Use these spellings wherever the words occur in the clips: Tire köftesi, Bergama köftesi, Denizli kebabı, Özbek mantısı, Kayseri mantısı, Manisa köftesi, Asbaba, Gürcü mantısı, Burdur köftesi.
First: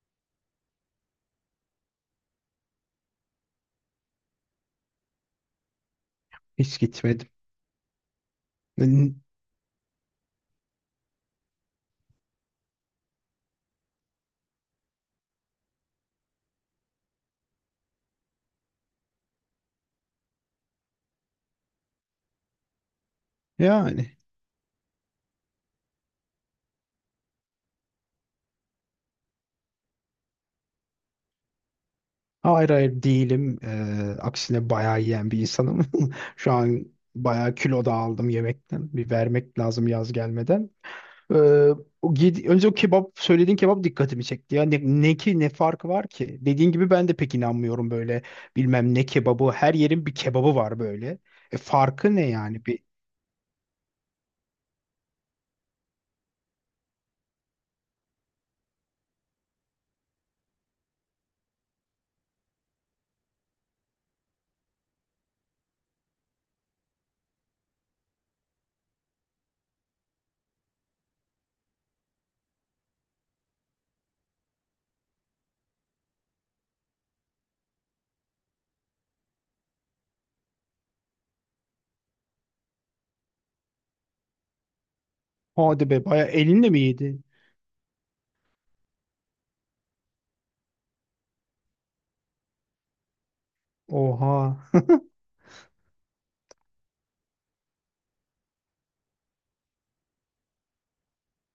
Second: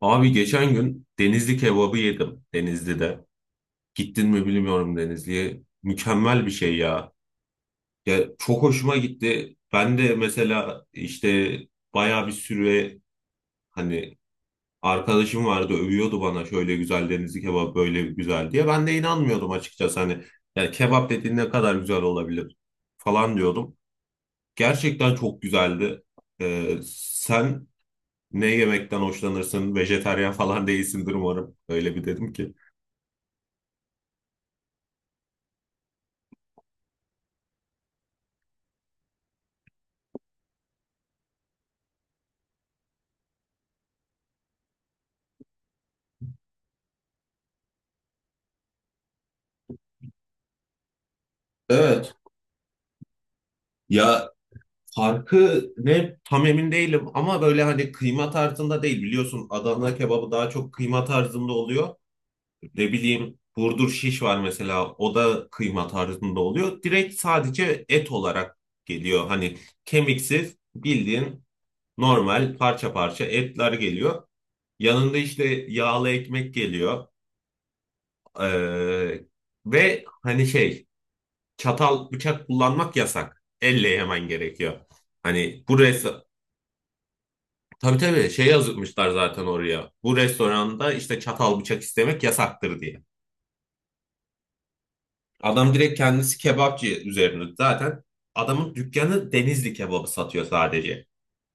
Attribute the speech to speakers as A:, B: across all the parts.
A: Abi geçen gün Denizli kebabı yedim Denizli'de. Gittin mi bilmiyorum Denizli'ye. Mükemmel bir şey
B: Hiç
A: ya.
B: gitmedim.
A: Ya çok hoşuma
B: N-
A: gitti. Ben de mesela işte bayağı bir süre hani arkadaşım vardı övüyordu bana şöyle güzel Denizli kebabı böyle güzel diye. Ben de inanmıyordum açıkçası hani yani kebap dediğin ne kadar güzel olabilir falan diyordum.
B: Yani
A: Gerçekten çok güzeldi. Sen ne yemekten hoşlanırsın? Vejetaryen falan değilsindir umarım. Öyle bir dedim ki.
B: hayır, değilim. Aksine bayağı yiyen bir insanım. Şu an bayağı kilo da aldım yemekten. Bir vermek lazım yaz gelmeden. Ee, Önce o kebap, söylediğin kebap dikkatimi çekti. Ya ne ki, ne farkı var ki? Dediğin gibi ben de pek inanmıyorum böyle bilmem ne kebabı. Her yerin bir kebabı var böyle. E,
A: Evet.
B: farkı ne yani? Bir,
A: Ya farkı ne tam emin değilim ama böyle hani kıyma tarzında değil biliyorsun Adana kebabı daha çok kıyma tarzında oluyor. Ne bileyim Burdur şiş var mesela o da kıyma tarzında oluyor. Direkt sadece et olarak geliyor. Hani kemiksiz bildiğin normal parça parça etler geliyor. Yanında işte yağlı ekmek geliyor. Ee, ve hani şey çatal bıçak kullanmak yasak. Elle yemen gerekiyor. Hani bu
B: hadi be,
A: restoran
B: bayağı elinle mi yedin?
A: tabii tabii şey yazmışlar zaten oraya. Bu restoranda işte çatal bıçak istemek yasaktır diye.
B: Oha.
A: Adam direkt kendisi kebapçı üzerine zaten adamın dükkanı Denizli kebabı satıyor sadece.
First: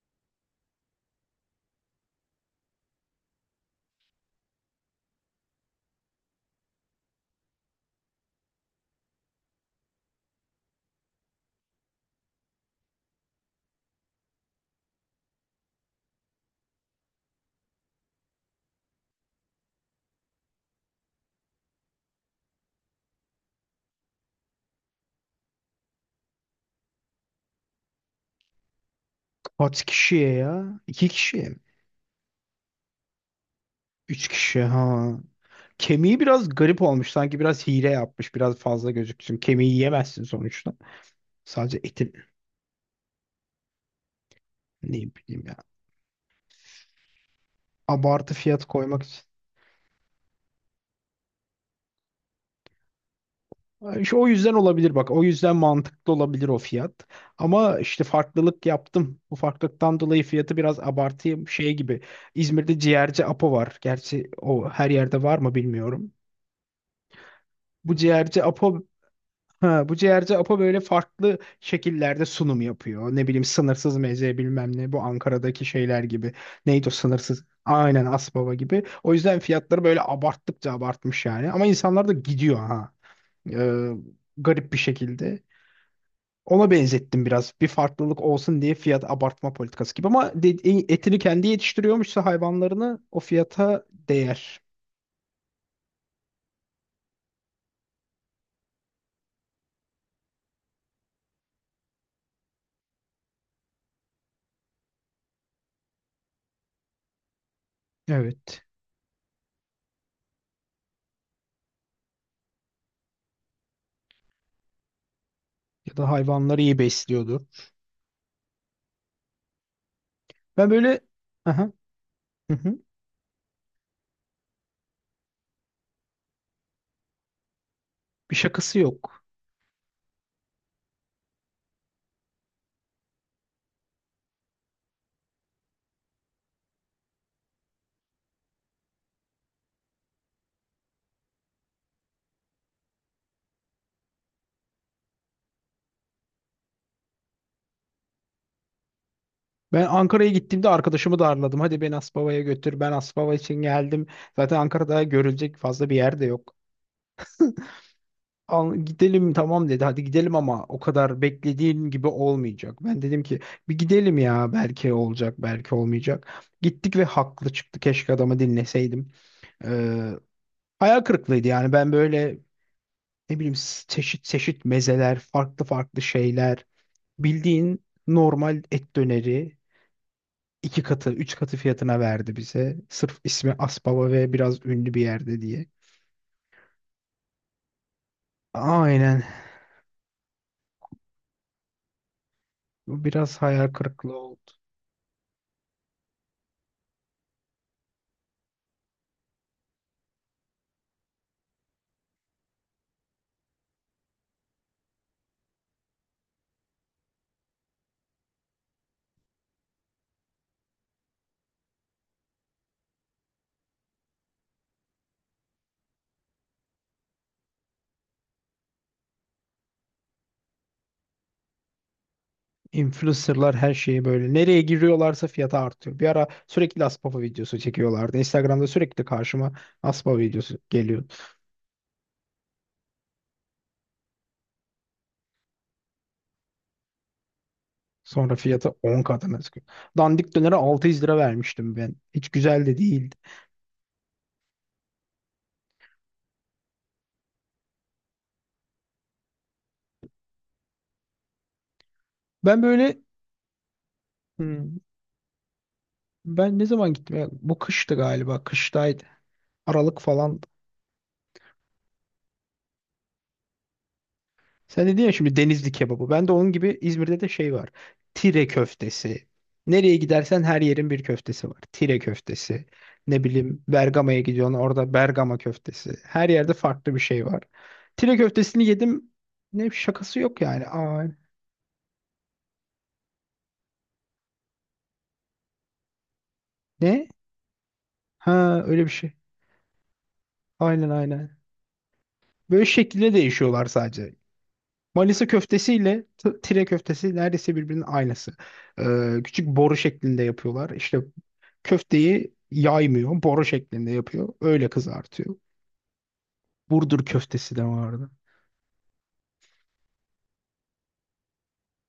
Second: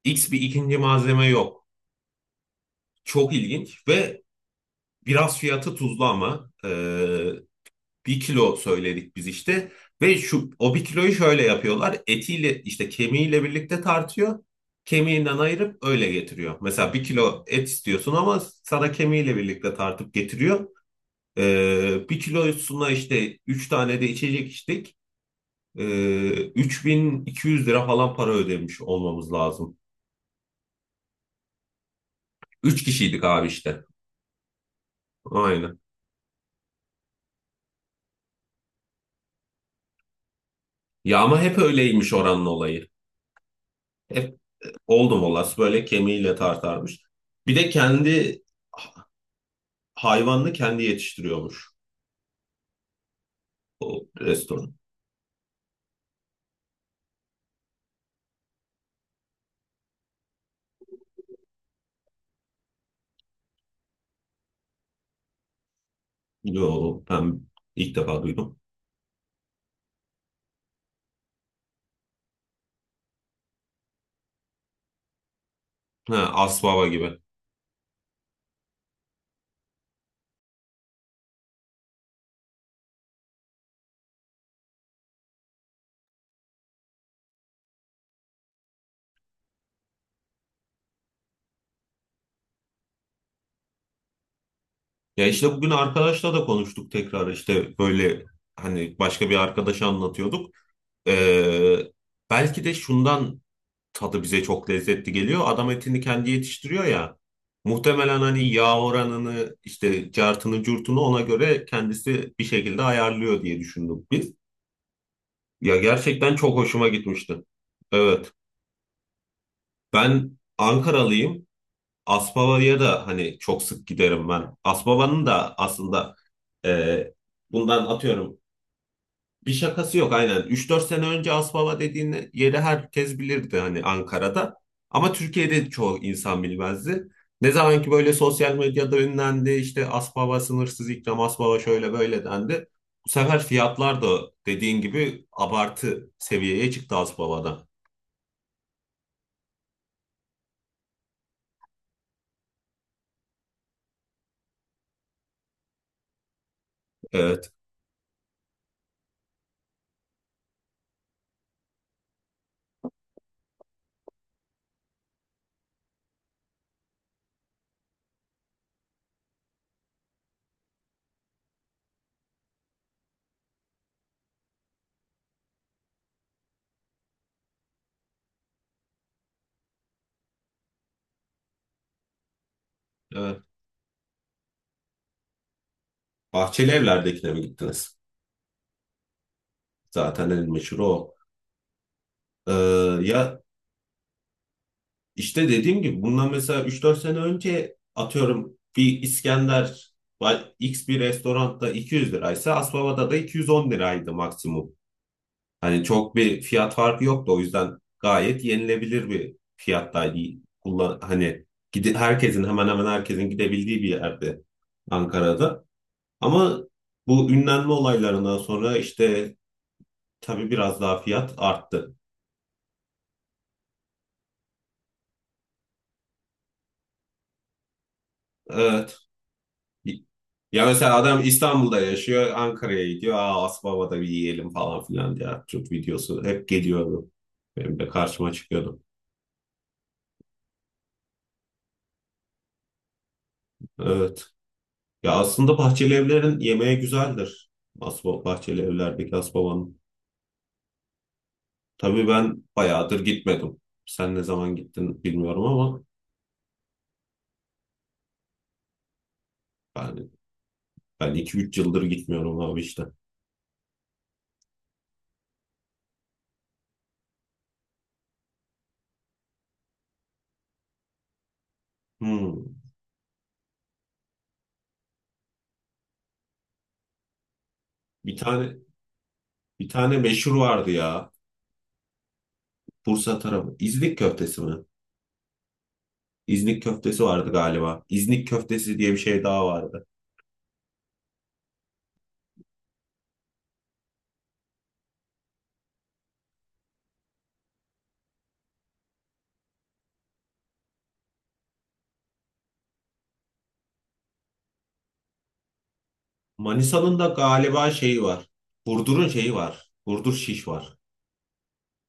A: X bir ikinci malzeme yok. Çok ilginç ve biraz fiyatı tuzlu ama bir kilo söyledik biz işte. Ve şu o bir kiloyu şöyle yapıyorlar. Etiyle işte kemiğiyle birlikte tartıyor. Kemiğinden ayırıp öyle getiriyor. Mesela bir kilo et istiyorsun ama sana kemiğiyle birlikte tartıp getiriyor. Bir kilosuna işte 3 tane de içecek içtik. 3.200 lira falan para ödemiş olmamız lazım.
B: Kaç kişiye ya? İki kişiye mi?
A: 3 kişiydik abi işte.
B: Üç kişi ha.
A: Aynen.
B: Kemiği biraz garip olmuş. Sanki biraz hile yapmış. Biraz fazla gözüksün. Kemiği yiyemezsin sonuçta.
A: Ya ama hep
B: Sadece
A: öyleymiş
B: etin,
A: oranın olayı. Hep
B: ne
A: oldum
B: bileyim ya.
A: olası böyle kemiğiyle tartarmış. Bir de
B: Abartı
A: kendi
B: fiyat koymak için.
A: hayvanını kendi yetiştiriyormuş o
B: İşte o yüzden
A: restoran.
B: olabilir bak. O yüzden mantıklı olabilir o fiyat. Ama işte farklılık yaptım. Bu farklılıktan dolayı fiyatı biraz abartayım. Şey gibi. İzmir'de ciğerci Apo var. Gerçi o her yerde var mı bilmiyorum.
A: Yo, ben ilk
B: Bu
A: defa
B: ciğerci
A: duydum.
B: Apo, ha, bu ciğerci Apo böyle farklı şekillerde sunum yapıyor. Ne bileyim sınırsız meze, bilmem ne, bu Ankara'daki şeyler
A: Ha,
B: gibi.
A: Asbaba
B: Neydi o
A: gibi.
B: sınırsız? Aynen Asbaba gibi. O yüzden fiyatları böyle abarttıkça abartmış yani. Ama insanlar da gidiyor ha. Ee, Garip bir şekilde. Ona benzettim biraz. Bir farklılık olsun diye fiyat abartma politikası gibi. Ama etini kendi yetiştiriyormuşsa hayvanlarını o fiyata değer.
A: Ya işte bugün arkadaşla da konuştuk tekrar işte böyle hani başka bir arkadaşa anlatıyorduk. Ee, belki de şundan tadı bize çok lezzetli geliyor. Adam etini kendi yetiştiriyor ya. Muhtemelen hani
B: Evet.
A: yağ oranını işte cartını curtunu ona göre kendisi bir şekilde ayarlıyor diye düşündük biz. Ya
B: Ya da
A: gerçekten çok
B: hayvanları iyi
A: hoşuma gitmişti.
B: besliyordu.
A: Evet. Ben
B: Ben böyle...
A: Ankaralıyım.
B: Aha. Hı hı.
A: Aspava'ya da hani çok sık giderim ben. Aspava'nın da aslında e, bundan
B: Bir
A: atıyorum
B: şakası yok.
A: bir şakası yok aynen. Üç dört sene önce Aspava dediğin yeri herkes bilirdi hani Ankara'da. Ama Türkiye'de çoğu insan bilmezdi. Ne zaman ki böyle sosyal medyada ünlendi işte Aspava sınırsız ikram, Aspava şöyle böyle dendi. Bu sefer fiyatlar da dediğin gibi abartı seviyeye çıktı Aspava'da.
B: Ben Ankara'ya gittiğimde arkadaşımı darladım. Hadi beni Asbaba'ya götür. Ben Asbaba için geldim. Zaten Ankara'da görülecek fazla bir yer de yok.
A: Evet,
B: Al, gidelim tamam dedi. Hadi gidelim ama o kadar beklediğin gibi olmayacak. Ben dedim ki bir gidelim ya, belki olacak belki olmayacak. Gittik ve haklı çıktı. Keşke adamı dinleseydim. Ee, Hayal kırıklığıydı yani. Ben böyle, ne bileyim çeşit çeşit mezeler, farklı farklı şeyler. Bildiğin normal et döneri iki katı, üç katı fiyatına verdi bize. Sırf
A: evet.
B: ismi Aspava ve biraz ünlü bir yerde diye.
A: Bahçeli Evler'dekine mi gittiniz?
B: Aynen.
A: Zaten el meşhur o. Ee,
B: Bu biraz
A: ya
B: hayal kırıklığı oldu.
A: işte dediğim gibi bundan mesela üç dört sene önce atıyorum bir İskender X bir restoranda 200 liraysa Asbaba'da da 210 liraydı maksimum. Hani çok bir fiyat farkı yoktu o yüzden gayet yenilebilir bir fiyattaydı. Kullan hani gidi herkesin hemen hemen herkesin gidebildiği bir yerde Ankara'da. Ama bu ünlenme olaylarından sonra işte tabii biraz daha fiyat arttı.
B: Influencerlar her şeyi böyle. Nereye giriyorlarsa fiyatı artıyor. Bir ara sürekli Aspava videosu çekiyorlardı. Instagram'da
A: Ee,
B: sürekli karşıma Aspava videosu
A: Ya mesela
B: geliyordu.
A: adam İstanbul'da yaşıyor, Ankara'ya gidiyor. Aa Asbaba'da bir yiyelim falan filan diye. Çok videosu hep geliyordu. Benim de karşıma
B: Sonra fiyatı
A: çıkıyordu.
B: 10 katına çıkıyor. Dandik dönere 600 lira vermiştim ben. Hiç güzel de değildi.
A: Evet. Ya aslında bahçeli evlerin yemeği güzeldir. Asbaba, bahçeli evlerdeki Asbaba'nın. Tabii ben
B: Ben
A: bayağıdır
B: böyle,
A: gitmedim. Sen ne zaman
B: hmm,
A: gittin bilmiyorum ama
B: ben ne zaman gittim? Ya, bu kıştı galiba. Kıştaydı. Aralık
A: ben
B: falan.
A: ben iki üç yıldır gitmiyorum abi işte.
B: Sen dedin ya şimdi Denizli kebabı. Ben de onun gibi İzmir'de de şey var. Tire köftesi. Nereye gidersen her yerin bir köftesi var. Tire
A: Hmm.
B: köftesi. Ne bileyim Bergama'ya gidiyorsun, orada Bergama köftesi. Her yerde farklı bir şey var.
A: Bir
B: Tire
A: tane
B: köftesini yedim.
A: bir
B: Ne
A: tane
B: şakası
A: meşhur
B: yok yani.
A: vardı
B: Aa,
A: ya. Bursa tarafı. İznik köftesi mi? İznik köftesi
B: ne?
A: vardı galiba. İznik
B: Ha,
A: köftesi
B: öyle bir
A: diye bir
B: şey.
A: şey daha vardı.
B: Aynen. böyle şekilde değişiyorlar sadece. Manisa köftesiyle tire köftesi neredeyse birbirinin aynısı. Küçük boru şeklinde yapıyorlar. İşte köfteyi yaymıyor, boru şeklinde yapıyor. Öyle kızartıyor.
A: Manisa'nın
B: Burdur
A: da
B: köftesi de
A: galiba şeyi
B: vardı.
A: var. Burdur'un şeyi var. Burdur şiş var.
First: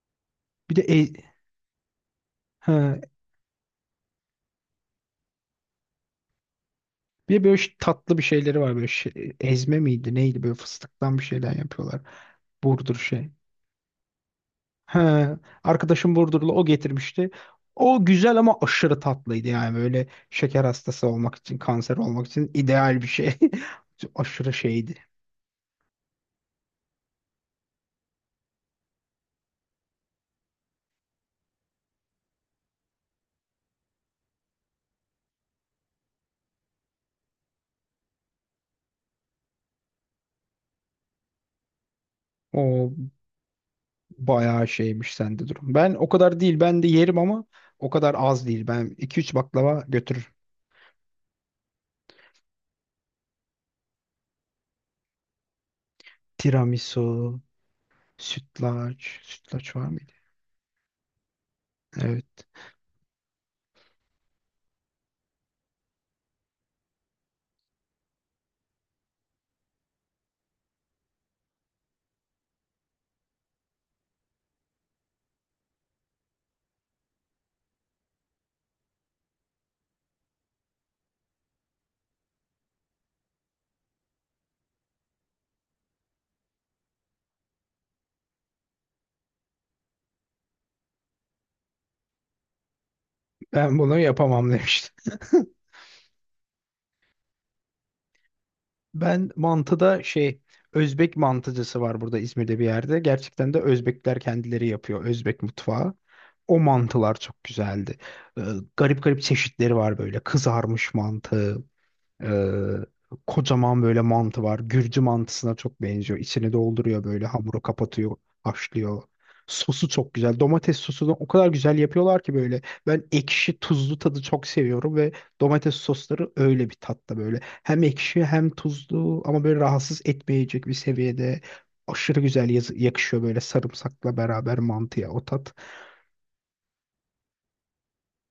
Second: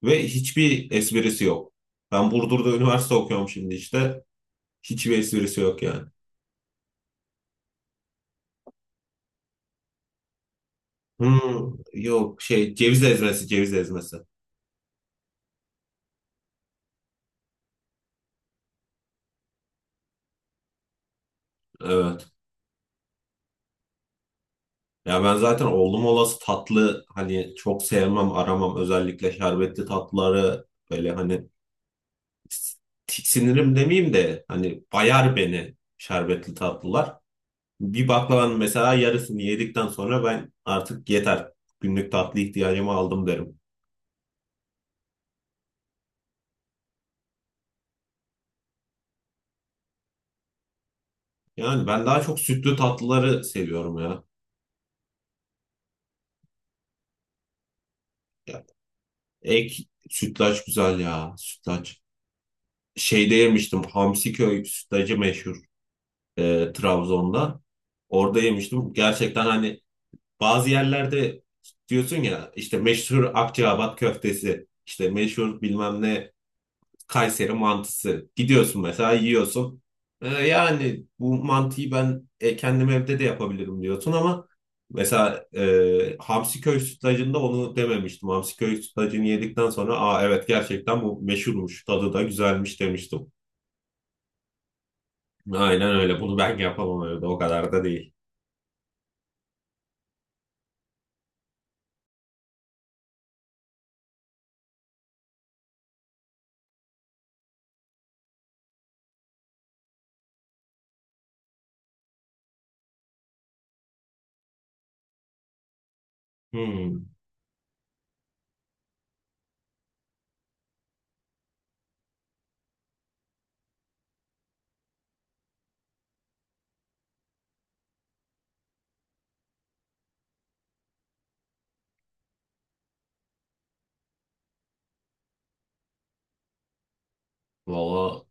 A: Ve
B: Bir de
A: hiçbir
B: e-
A: esprisi yok. Ben Burdur'da
B: ha,
A: üniversite okuyorum şimdi işte. Hiçbir esprisi yok yani.
B: bir de böyle tatlı bir şeyleri var böyle ezme miydi neydi, böyle fıstıktan bir şeyler
A: Hmm,
B: yapıyorlar.
A: yok şey
B: Burdur
A: ceviz
B: şey.
A: ezmesi ceviz ezmesi.
B: He, arkadaşım Burdurlu, o getirmişti. O güzel ama aşırı tatlıydı yani, böyle şeker hastası olmak için, kanser olmak
A: Evet.
B: için ideal bir şey. Aşırı şeydi.
A: Ya ben zaten oğlum olası tatlı hani çok sevmem aramam özellikle şerbetli tatlıları böyle hani tiksinirim demeyeyim de hani bayar beni şerbetli tatlılar. Bir baklavanın mesela yarısını yedikten sonra ben artık yeter günlük tatlı ihtiyacımı
B: O
A: aldım derim.
B: bayağı şeymiş sende durum. Ben o kadar değil. Ben de yerim ama o kadar az değil. Ben iki üç baklava götürürüm.
A: Yani ben daha çok sütlü tatlıları seviyorum ya.
B: Tiramisu,
A: Ya
B: sütlaç. Sütlaç
A: Ek
B: var mıydı?
A: sütlaç güzel ya sütlaç.
B: Evet.
A: Şeyde yemiştim Hamsiköy sütlacı meşhur. Trabzon'da. Orada yemiştim. Gerçekten hani bazı yerlerde diyorsun ya işte meşhur Akçaabat köftesi, işte meşhur bilmem ne Kayseri mantısı. Gidiyorsun mesela yiyorsun. E, yani bu mantıyı ben kendim evde de yapabilirim diyorsun ama mesela hamsi köy sütlacında onu dememiştim. Hamsi köy sütlacını yedikten sonra aa evet gerçekten bu meşhurmuş, tadı da güzelmiş demiştim.
B: Ben bunu yapamam demiştim.
A: Aynen öyle. Bunu ben yapamam evde. O kadar da değil.
B: Ben mantıda şey, Özbek mantıcısı var burada İzmir'de bir yerde. Gerçekten de Özbekler kendileri yapıyor, Özbek mutfağı. O mantılar çok güzeldi. Ee, Garip garip çeşitleri var böyle. Kızarmış mantı, ee, kocaman böyle mantı var. Gürcü mantısına çok benziyor. İçini
A: Hmm.
B: dolduruyor, böyle hamuru kapatıyor, haşlıyor. Sosu çok güzel. Domates sosunu o kadar güzel yapıyorlar ki böyle. Ben ekşi tuzlu tadı çok seviyorum ve domates sosları öyle bir tatta böyle. Hem ekşi hem tuzlu ama böyle rahatsız etmeyecek bir seviyede. Aşırı güzel yakışıyor böyle sarımsakla beraber mantıya o tat.
A: Valla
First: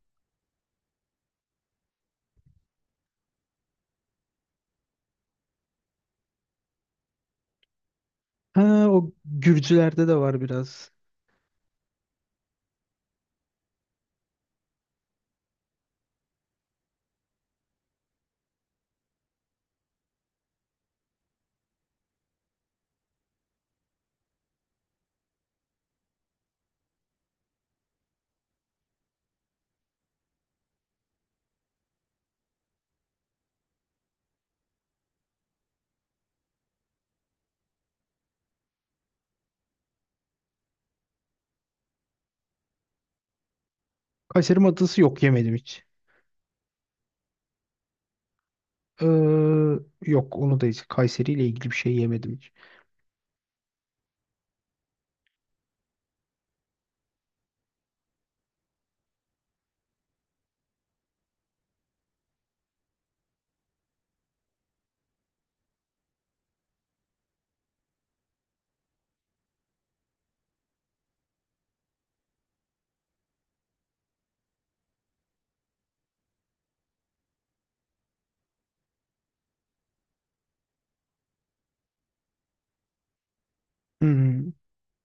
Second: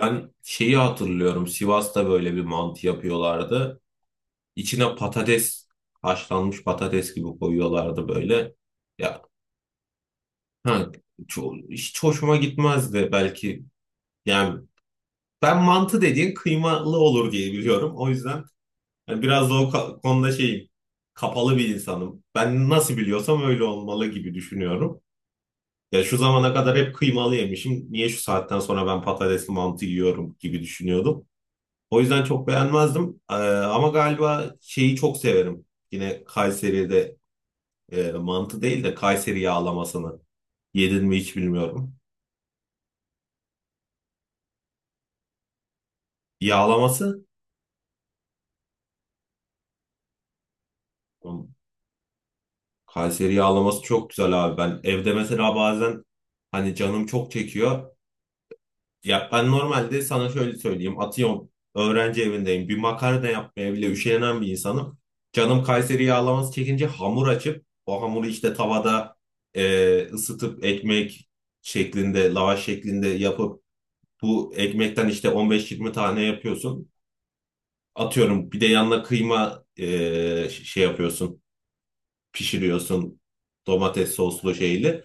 A: ben şeyi hatırlıyorum. Sivas'ta böyle bir mantı yapıyorlardı. İçine patates, haşlanmış patates gibi koyuyorlardı böyle.
B: Ha, o
A: Ya
B: Gürcülerde de var
A: ha,
B: biraz.
A: hiç hoşuma gitmezdi belki. Yani ben mantı dediğin kıymalı olur diye biliyorum. O yüzden yani biraz da o konuda şeyim. Kapalı bir insanım. Ben nasıl biliyorsam öyle olmalı gibi düşünüyorum. Ya şu zamana kadar hep kıymalı yemişim. Niye şu saatten sonra ben patatesli mantı yiyorum gibi düşünüyordum. O yüzden çok beğenmezdim. Ama galiba şeyi çok severim. Yine Kayseri'de mantı değil de Kayseri yağlamasını. Yedin mi hiç bilmiyorum.
B: Kayseri mantısı, yok yemedim hiç.
A: Yağlaması?
B: Ee, Yok, onu da hiç, Kayseri ile
A: Oğlum,
B: ilgili bir şey yemedim hiç.
A: Kayseri yağlaması çok güzel abi. Ben evde mesela bazen hani canım çok çekiyor. Ya ben normalde sana şöyle söyleyeyim. Atıyorum öğrenci evindeyim. Bir makarna yapmaya bile üşenen bir insanım. Canım Kayseri yağlaması çekince hamur açıp o hamuru işte tavada ısıtıp ekmek şeklinde, lavaş şeklinde yapıp bu ekmekten işte 15-20 tane yapıyorsun. Atıyorum bir de yanına kıyma şey yapıyorsun, pişiriyorsun domates
B: Hmm,
A: soslu şeyli.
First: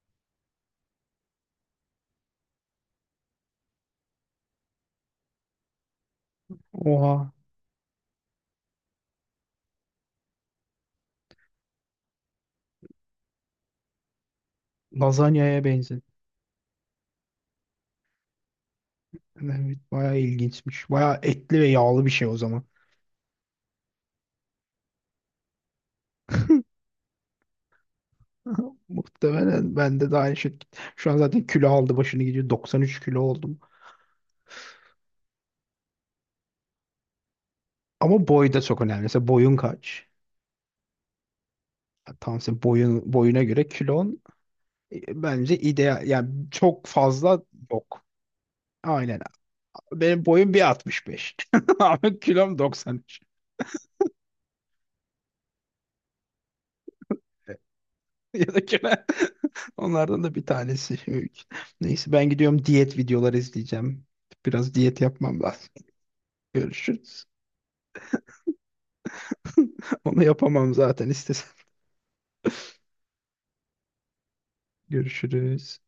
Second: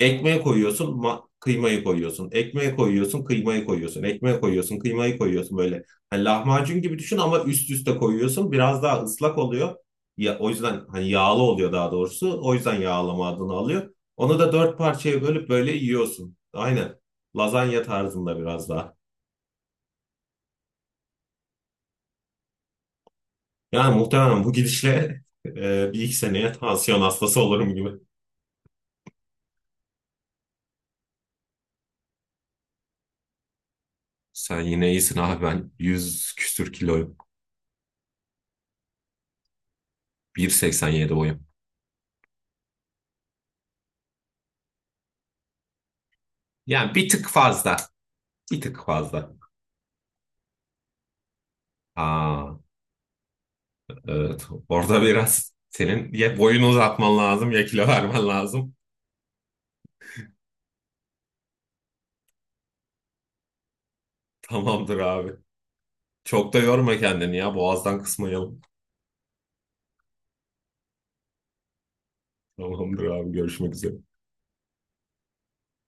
A: Ekmeğe koyuyorsun, kıymayı koyuyorsun. Ekmeğe koyuyorsun, kıymayı koyuyorsun. Ekmeğe koyuyorsun, kıymayı koyuyorsun böyle. Hani lahmacun gibi düşün
B: oha,
A: ama üst üste koyuyorsun. Biraz daha ıslak oluyor. Ya, o yüzden hani yağlı oluyor daha doğrusu. O yüzden yağlama adını alıyor. Onu da dört parçaya bölüp
B: lazanyaya
A: böyle
B: benzi.
A: yiyorsun. Aynen. Lazanya tarzında biraz daha.
B: Evet bayağı ilginçmiş. Bayağı etli ve yağlı bir şey o zaman.
A: Yani muhtemelen bu gidişle bir iki seneye tansiyon hastası olurum gibi.
B: Muhtemelen bende de aynı şey. Şu an zaten kilo aldı başını gidiyor. 93 kilo oldum.
A: Sen yine iyisin abi ben 100 küsür kiloyum.
B: Ama boy da çok önemli. Mesela boyun kaç?
A: 1,87 boyum.
B: Ya tam senin boyun, boyuna göre kilon, bence ideal. Yani çok
A: Yani bir tık
B: fazla
A: fazla.
B: yok.
A: Bir tık
B: Aynen.
A: fazla.
B: Benim boyum 1.65. Ama
A: Aa,
B: kilom 93.
A: evet. Orada biraz senin ya boyunu uzatman lazım ya kilo vermen
B: Ya da
A: lazım.
B: kilo. Onlardan da bir tanesi. Neyse ben gidiyorum, diyet videoları izleyeceğim. Biraz
A: Tamamdır
B: diyet
A: abi.
B: yapmam lazım.
A: Çok da yorma
B: Görüşürüz.
A: kendini ya. Boğazdan kısmayalım.
B: Onu yapamam zaten istesem.
A: Tamamdır abi. Görüşmek üzere.
B: Görüşürüz.